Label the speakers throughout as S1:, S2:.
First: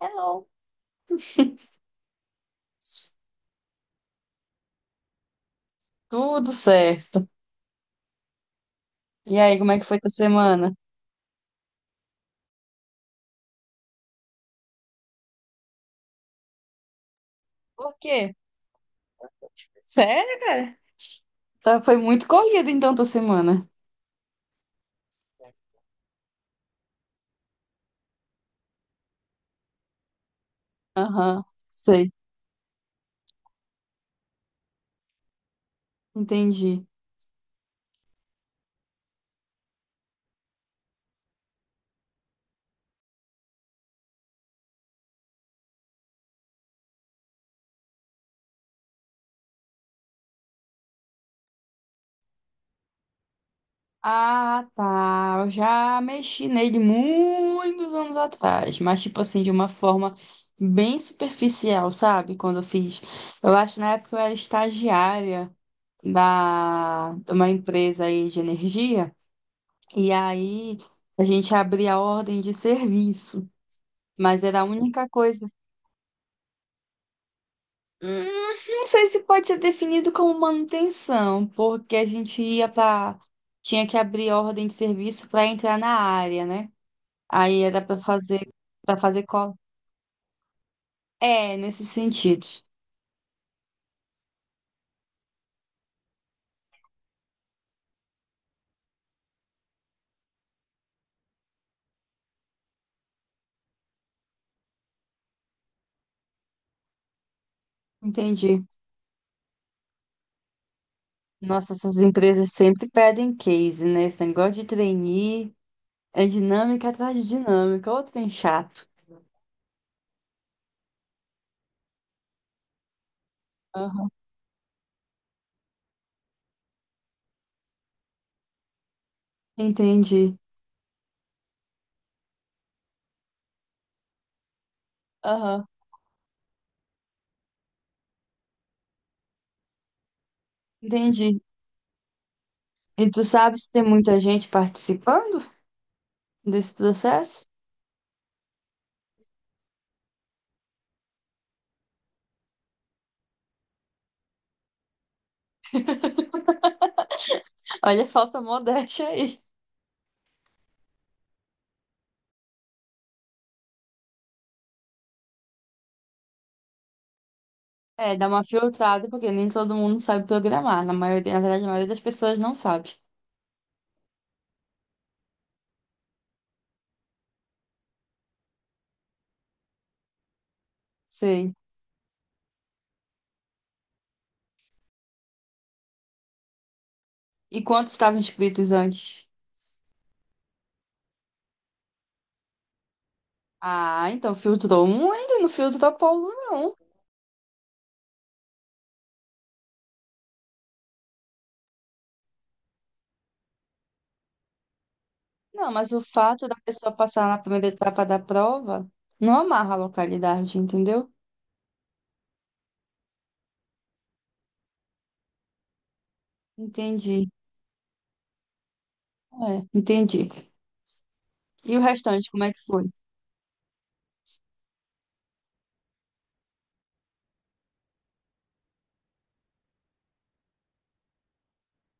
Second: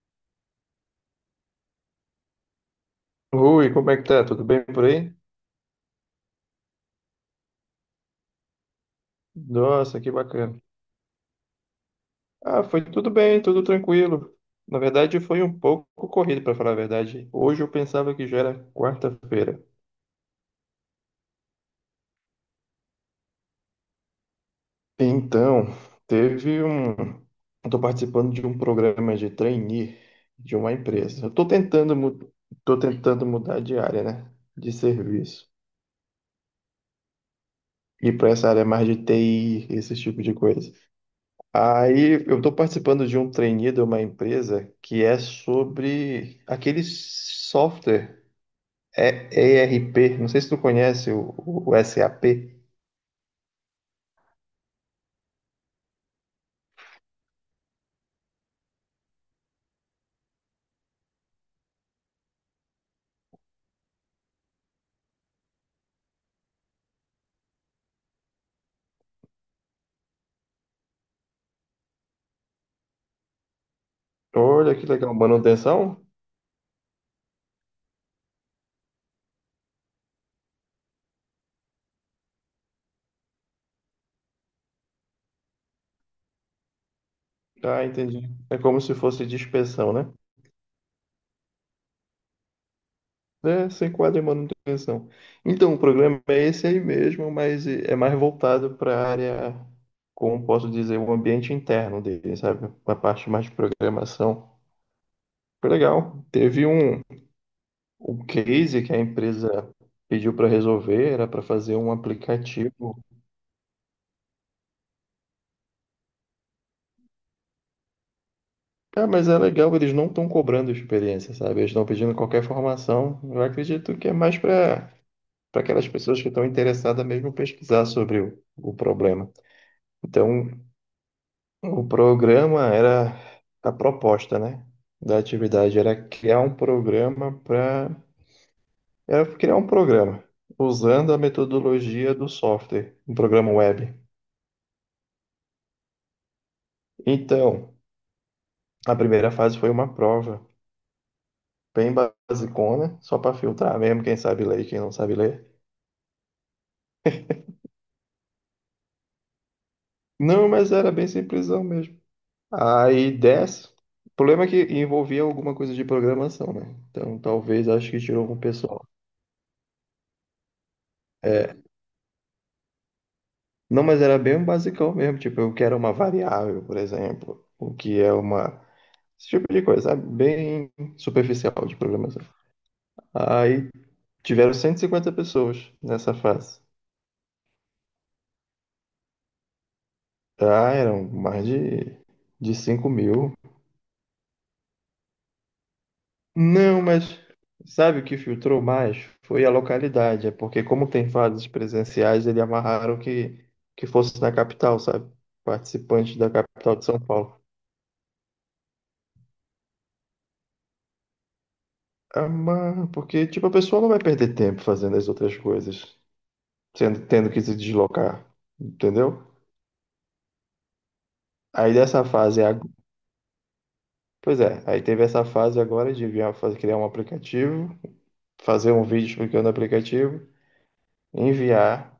S1: Hello.
S2: Oi, como é que tá? Tudo bem por aí?
S1: Tudo certo. E aí, como é que foi
S2: Nossa,
S1: tua
S2: que bacana.
S1: semana?
S2: Ah, foi tudo bem, tudo tranquilo. Na verdade, foi um pouco corrido, para falar a verdade. Hoje eu
S1: Por
S2: pensava que
S1: quê?
S2: já era quarta-feira.
S1: Sério, cara? Tá, foi muito corrida então tua semana.
S2: Então, teve um. Estou participando de um programa de trainee de uma empresa. Eu
S1: Aham,
S2: estou tentando,
S1: sei,
S2: mu- tô tentando mudar de área, né? De serviço.
S1: entendi.
S2: E para essa área mais de TI, esse tipo de coisa. Aí eu estou participando de um trainee de uma empresa que é sobre aquele software é ERP. Não sei se tu conhece o SAP.
S1: Ah, tá. Eu já mexi nele muitos anos atrás, mas tipo assim, de uma forma bem superficial, sabe? Quando eu fiz. Eu acho que na época eu era estagiária da... de uma empresa aí de energia, e aí a gente abria a ordem de serviço, mas era a
S2: Olha que
S1: única
S2: legal,
S1: coisa.
S2: manutenção?
S1: Hum, Não sei se pode ser definido como manutenção, porque a gente ia para. Tinha que abrir ordem de serviço para entrar na área, né? Aí era
S2: Ah, entendi. É como se
S1: para fazer
S2: fosse de
S1: cola.
S2: inspeção, né?
S1: É, nesse sentido.
S2: É, se enquadra em manutenção. Então, o programa é esse aí mesmo, mas é mais voltado para a área, como posso dizer, o ambiente interno dele, sabe? A parte mais de programação. Foi legal. Teve um. O
S1: Entendi.
S2: case que a empresa pediu para resolver era para
S1: Nossa,
S2: fazer um
S1: essas empresas sempre
S2: aplicativo.
S1: pedem case, né? Esse negócio de trainee é dinâmica atrás de dinâmica. Ô, trem chato.
S2: Ah, mas é legal, eles não estão cobrando experiência, sabe? Eles estão pedindo qualquer formação. Eu acredito que
S1: Aham,
S2: é mais para aquelas pessoas que estão interessadas mesmo em pesquisar sobre o problema.
S1: entendi.
S2: Então, o programa era a proposta, né? Da
S1: Aham,
S2: atividade era criar um programa para era criar um programa usando a
S1: entendi.
S2: metodologia do software,
S1: E
S2: um
S1: tu
S2: programa
S1: sabe se tem
S2: web.
S1: muita gente participando desse processo?
S2: Então, a primeira fase foi uma prova bem basicona, só para filtrar mesmo quem sabe ler e quem não sabe ler.
S1: Olha a falsa modéstia aí.
S2: Não, mas era bem simplesão mesmo. Aí desce. O problema é que envolvia alguma coisa de programação, né? Então talvez acho que
S1: É, dá
S2: tirou um
S1: uma
S2: pessoal.
S1: filtrada, porque nem todo mundo sabe programar. Na maioria, na
S2: É,
S1: verdade, a maioria das pessoas não sabe.
S2: não, mas era bem um basicão mesmo, tipo, eu quero uma variável, por exemplo, o que é uma esse tipo de coisa, sabe? Bem superficial
S1: Sei.
S2: de programação. Aí tiveram 150 pessoas nessa fase.
S1: E quantos estavam inscritos antes?
S2: Ah, eram mais de 5.000.
S1: Ah, então filtrou muito, e não filtrou povo, não.
S2: Não, mas sabe o que filtrou mais? Foi a localidade. É porque, como tem fases presenciais, eles amarraram que fosse na capital, sabe?
S1: Não, mas o
S2: Participantes da
S1: fato da
S2: capital de
S1: pessoa
S2: São
S1: passar na
S2: Paulo.
S1: primeira etapa da prova não amarra a localidade, entendeu?
S2: Amarra, porque, tipo, a pessoa não vai perder tempo fazendo as outras coisas,
S1: Entendi.
S2: tendo que se deslocar, entendeu?
S1: É, entendi. E
S2: Aí
S1: o
S2: dessa
S1: restante,
S2: fase,
S1: como é
S2: ag-
S1: que foi?
S2: Pois é, aí teve essa fase agora de enviar, fazer, criar um aplicativo, fazer um vídeo explicando o aplicativo, enviar,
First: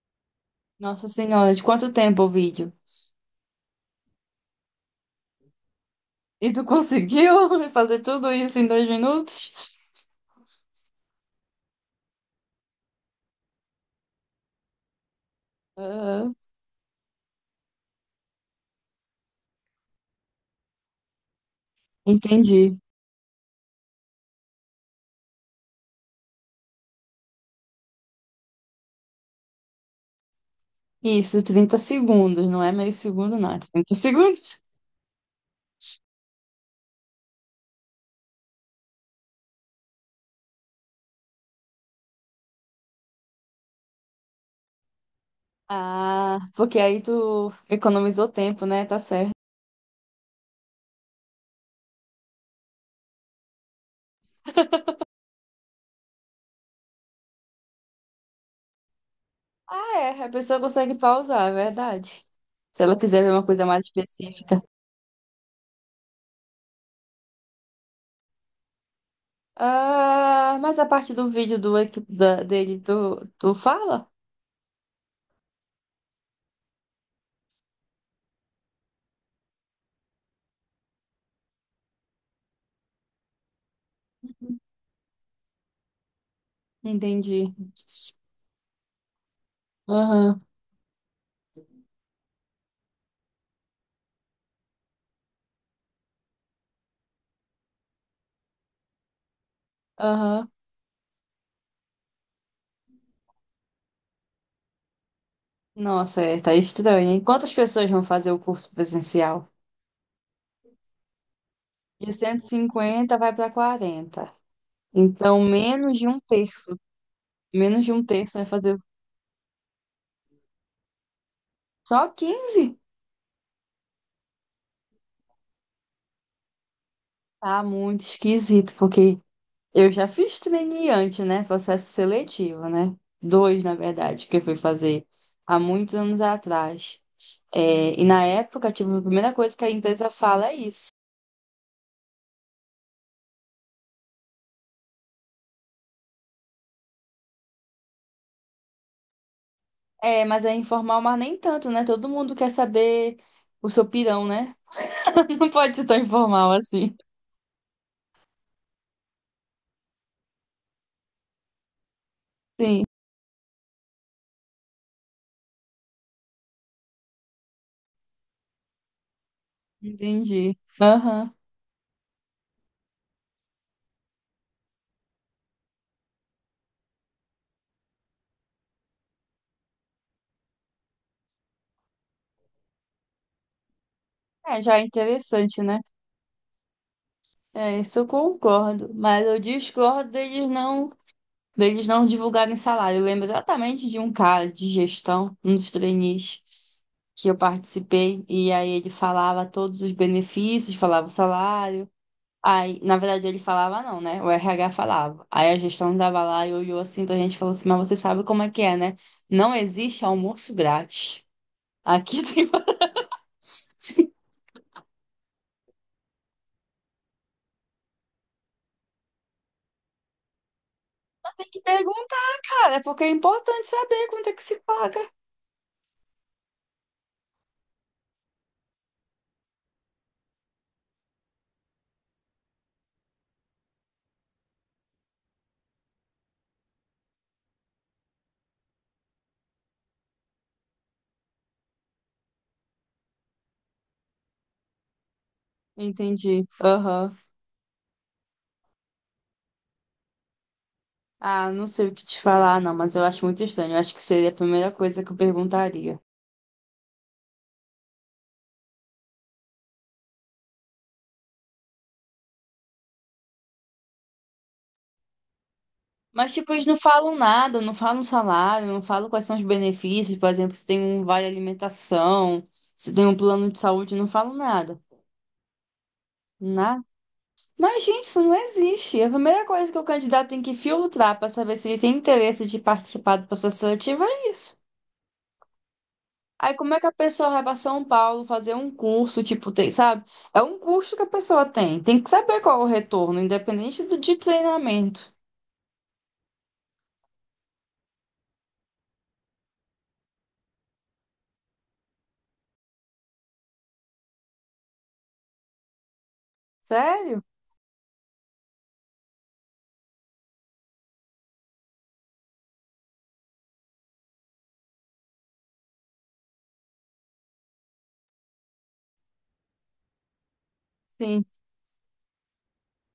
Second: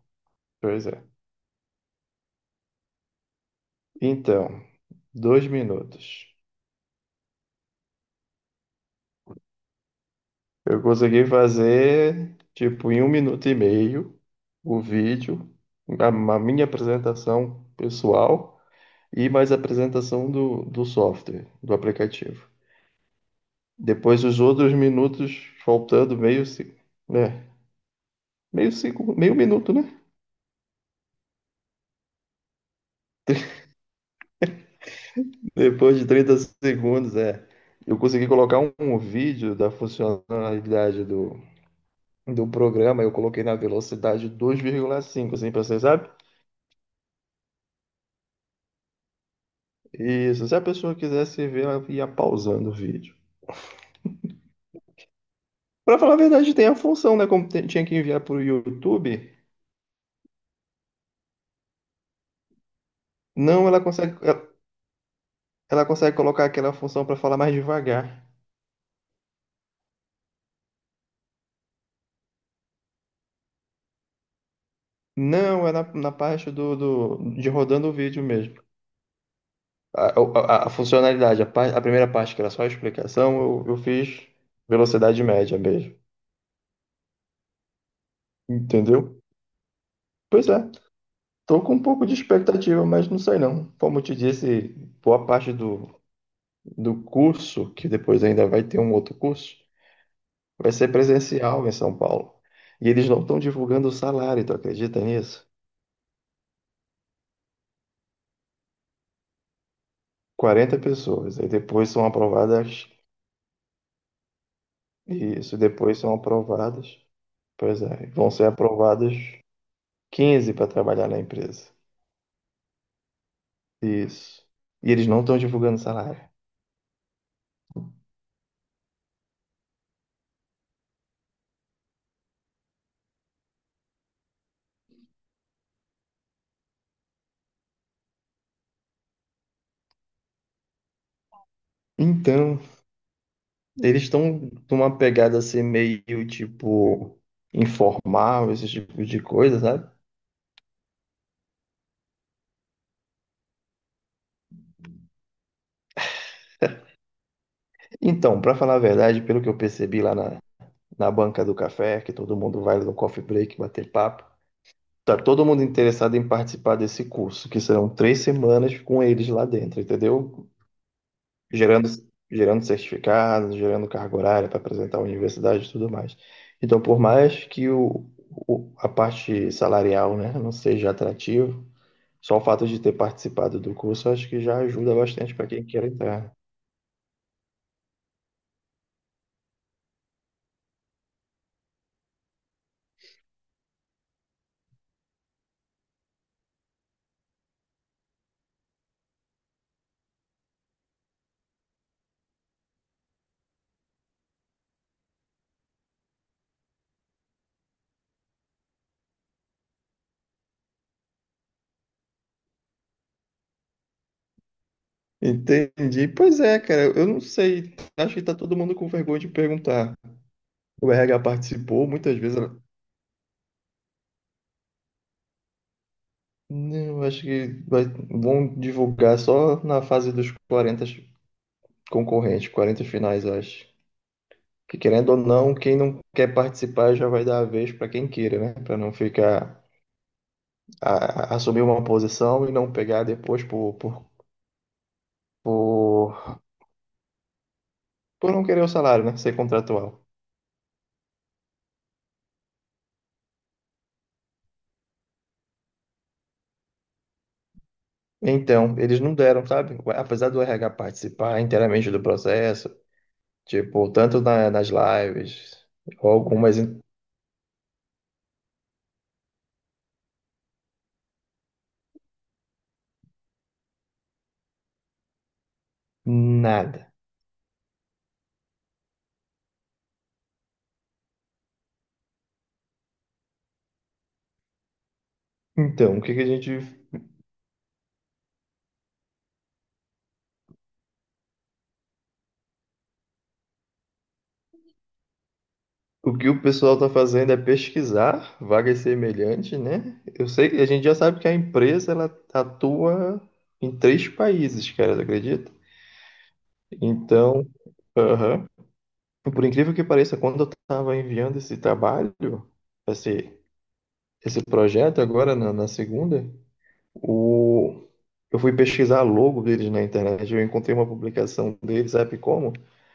S2: pois é.
S1: Nossa Senhora, de quanto tempo o vídeo?
S2: Então, 2 minutos.
S1: E tu conseguiu fazer tudo isso em dois minutos?
S2: Eu consegui fazer, tipo, em 1 minuto e meio, o vídeo, a,
S1: Ah,
S2: a minha apresentação pessoal e mais a apresentação do software, do aplicativo.
S1: entendi.
S2: Depois, os outros minutos, faltando meio, né? Meio, segundo, meio minuto, né?
S1: Isso, 30 segundos, não é meio segundo, não, é 30 segundos.
S2: Depois de 30 segundos, é. Eu consegui colocar um vídeo da funcionalidade do programa, eu coloquei na velocidade 2,5 assim, pra você, sabe?
S1: Ah, porque aí tu economizou tempo, né? Tá certo.
S2: Isso, se a pessoa quisesse ver, ela ia pausando o vídeo. Pra falar a verdade, tem a função, né? Como tinha que enviar pro YouTube,
S1: Ah, é, a pessoa consegue pausar, é verdade. Se ela quiser ver uma coisa
S2: não,
S1: mais específica.
S2: ela consegue colocar aquela função para falar mais devagar.
S1: Ah, mas a parte do vídeo do equi- da- dele, tu, tu fala?
S2: Não, é na parte de rodando o vídeo mesmo. A funcionalidade, a primeira parte, que era só a explicação, eu fiz velocidade média mesmo.
S1: Entendi.
S2: Entendeu?
S1: Aham,
S2: Pois é, tô com um pouco de expectativa, mas não sei não. Como eu te disse, boa parte do curso, que depois ainda vai ter um outro curso,
S1: aham.
S2: vai ser presencial em São Paulo. E eles não estão divulgando o salário, tu acredita nisso?
S1: Nossa, é, tá estranho, hein? Quantas pessoas vão fazer o curso presencial?
S2: 40 pessoas. Aí depois são
S1: E o
S2: aprovadas.
S1: 150 vai para 40. Então,
S2: Isso, depois
S1: menos de
S2: são
S1: um terço.
S2: aprovadas. Pois
S1: Menos de um
S2: é, vão
S1: terço vai
S2: ser
S1: fazer.
S2: aprovadas 15 para trabalhar na empresa.
S1: Só quinze.
S2: Isso. E eles não estão divulgando salário.
S1: Tá muito esquisito, porque eu já fiz antes, né? Processo seletivo, né? Dois, na verdade, que eu fui fazer há muitos anos atrás. É, e na época, tipo, a primeira coisa que a empresa fala é isso.
S2: Então, eles estão numa pegada assim meio tipo informal, esse tipo de coisa, sabe?
S1: É, mas é informal, mas nem tanto, né? Todo mundo quer saber o seu pirão, né? Não pode ser tão informal assim.
S2: Então, para falar a verdade, pelo que eu percebi lá na banca do café, que todo mundo vai
S1: Sim,
S2: no coffee break bater papo. Tá todo mundo interessado em participar desse curso, que serão 3 semanas com eles lá dentro, entendeu?
S1: entendi. Aham.
S2: Gerando, gerando certificados, gerando carga horária para apresentar a universidade e tudo mais. Então, por mais que a parte salarial, né, não seja atrativo, só o fato de ter participado do curso, eu acho que já
S1: É, já é
S2: ajuda bastante para
S1: interessante,
S2: quem
S1: né?
S2: quer entrar.
S1: É, isso eu concordo. Mas eu discordo deles não. deles não divulgarem salário. Eu lembro exatamente de um cara de gestão, um dos trainees que eu participei, e aí ele falava todos os benefícios, falava o salário. Aí, na verdade, ele falava não, né? O RH falava. Aí a gestão dava lá e olhou assim pra gente e falou assim: Mas você sabe como é que é, né? Não existe almoço grátis. Aqui tem. Você
S2: Entendi. Pois é, cara, eu não sei. Acho que tá todo mundo com vergonha de perguntar. O RH
S1: tem que
S2: participou muitas vezes.
S1: perguntar, é porque é importante saber quanto é que se paga.
S2: Não, acho que vão divulgar só na fase dos 40 concorrentes, 40 finais, eu acho. Que querendo ou não, quem não quer participar já vai dar a vez para quem queira, né? Para não ficar assumir uma posição e não pegar depois por,
S1: Entendi. Aham.
S2: por não querer o salário, né? Ser contratual.
S1: Ah, não sei o que te falar, não, mas eu acho muito estranho. Eu acho que seria a primeira coisa que eu perguntaria.
S2: Então, eles não deram, sabe? Apesar do RH participar inteiramente do processo, tipo, tanto nas lives, ou
S1: Mas, tipo,
S2: algumas,
S1: eles não falam nada, não falam salário, não falam quais são os benefícios, por exemplo, se tem um vale alimentação, se tem um plano de saúde, não falam nada. Nada.
S2: nada.
S1: Mas, gente, isso não existe. A primeira coisa que o candidato tem que filtrar para saber se ele tem interesse de participar do processo seletivo é isso.
S2: Então, o que que a gente,
S1: Aí como é que a pessoa vai para São Paulo fazer um curso, tipo, tem, sabe? É um curso que a pessoa tem. Tem que saber qual é o retorno, independente do de treinamento.
S2: o que o pessoal está fazendo é pesquisar vagas semelhantes, né? Eu sei, a gente já sabe que a empresa ela atua em 3 países, cara, tu acredita?
S1: Sério?
S2: Então, aham. Por incrível que pareça, quando eu estava enviando esse trabalho, esse, esse projeto agora na segunda, o, eu fui pesquisar a logo deles na internet, eu encontrei uma
S1: Sim.
S2: publicação deles, sabe como?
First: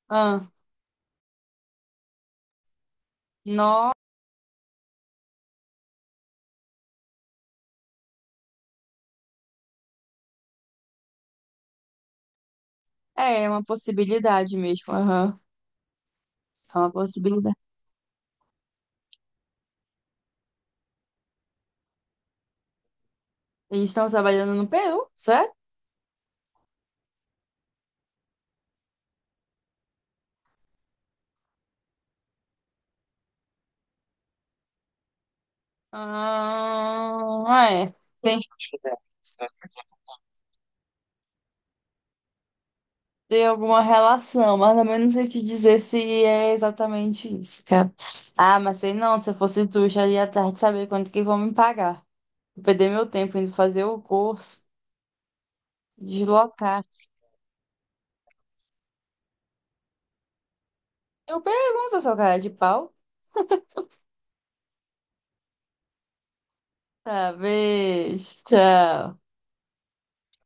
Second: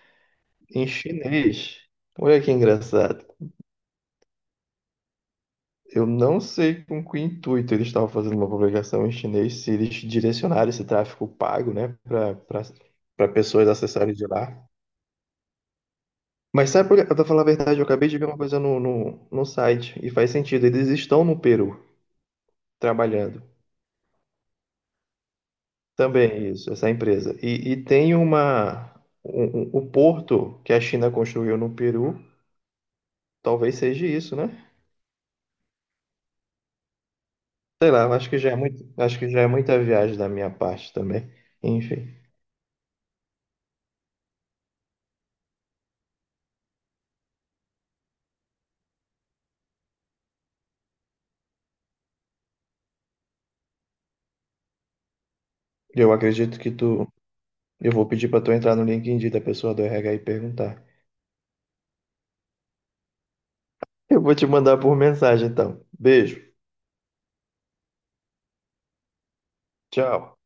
S1: Ah,
S2: Em chinês. Olha que engraçado.
S1: nó.
S2: Eu não sei com que intuito eles estavam fazendo uma publicação em chinês, se eles direcionaram esse tráfego pago, né, para
S1: É, é uma
S2: pessoas acessarem de
S1: possibilidade
S2: lá.
S1: mesmo. Aham.
S2: Mas
S1: É
S2: sabe,
S1: uma
S2: pra falar a
S1: possibilidade.
S2: verdade, eu acabei de ver uma coisa no site, e faz sentido, eles estão no Peru trabalhando.
S1: Eles estão trabalhando no Peru, certo?
S2: Também é isso, essa empresa. E tem uma. Um- um- O porto que a China construiu no Peru, talvez seja isso, né?
S1: Ah,
S2: Sei
S1: é.
S2: lá, eu acho que
S1: Tem que
S2: já é muito, acho que já é muita viagem da minha parte também. Enfim,
S1: ter alguma relação, mas também não sei te dizer se é exatamente isso, cara. Ah, mas sei não, se eu fosse tu, já iria atrás de saber quanto que vão me pagar. Vou perder meu tempo indo fazer o curso,
S2: eu acredito que
S1: deslocar.
S2: tu. Eu vou pedir pra tu entrar no LinkedIn da pessoa do RH e perguntar.
S1: Eu pergunto, seu cara de pau.
S2: Eu vou te mandar por mensagem, então. Beijo.
S1: Talvez tchau.
S2: Tchau.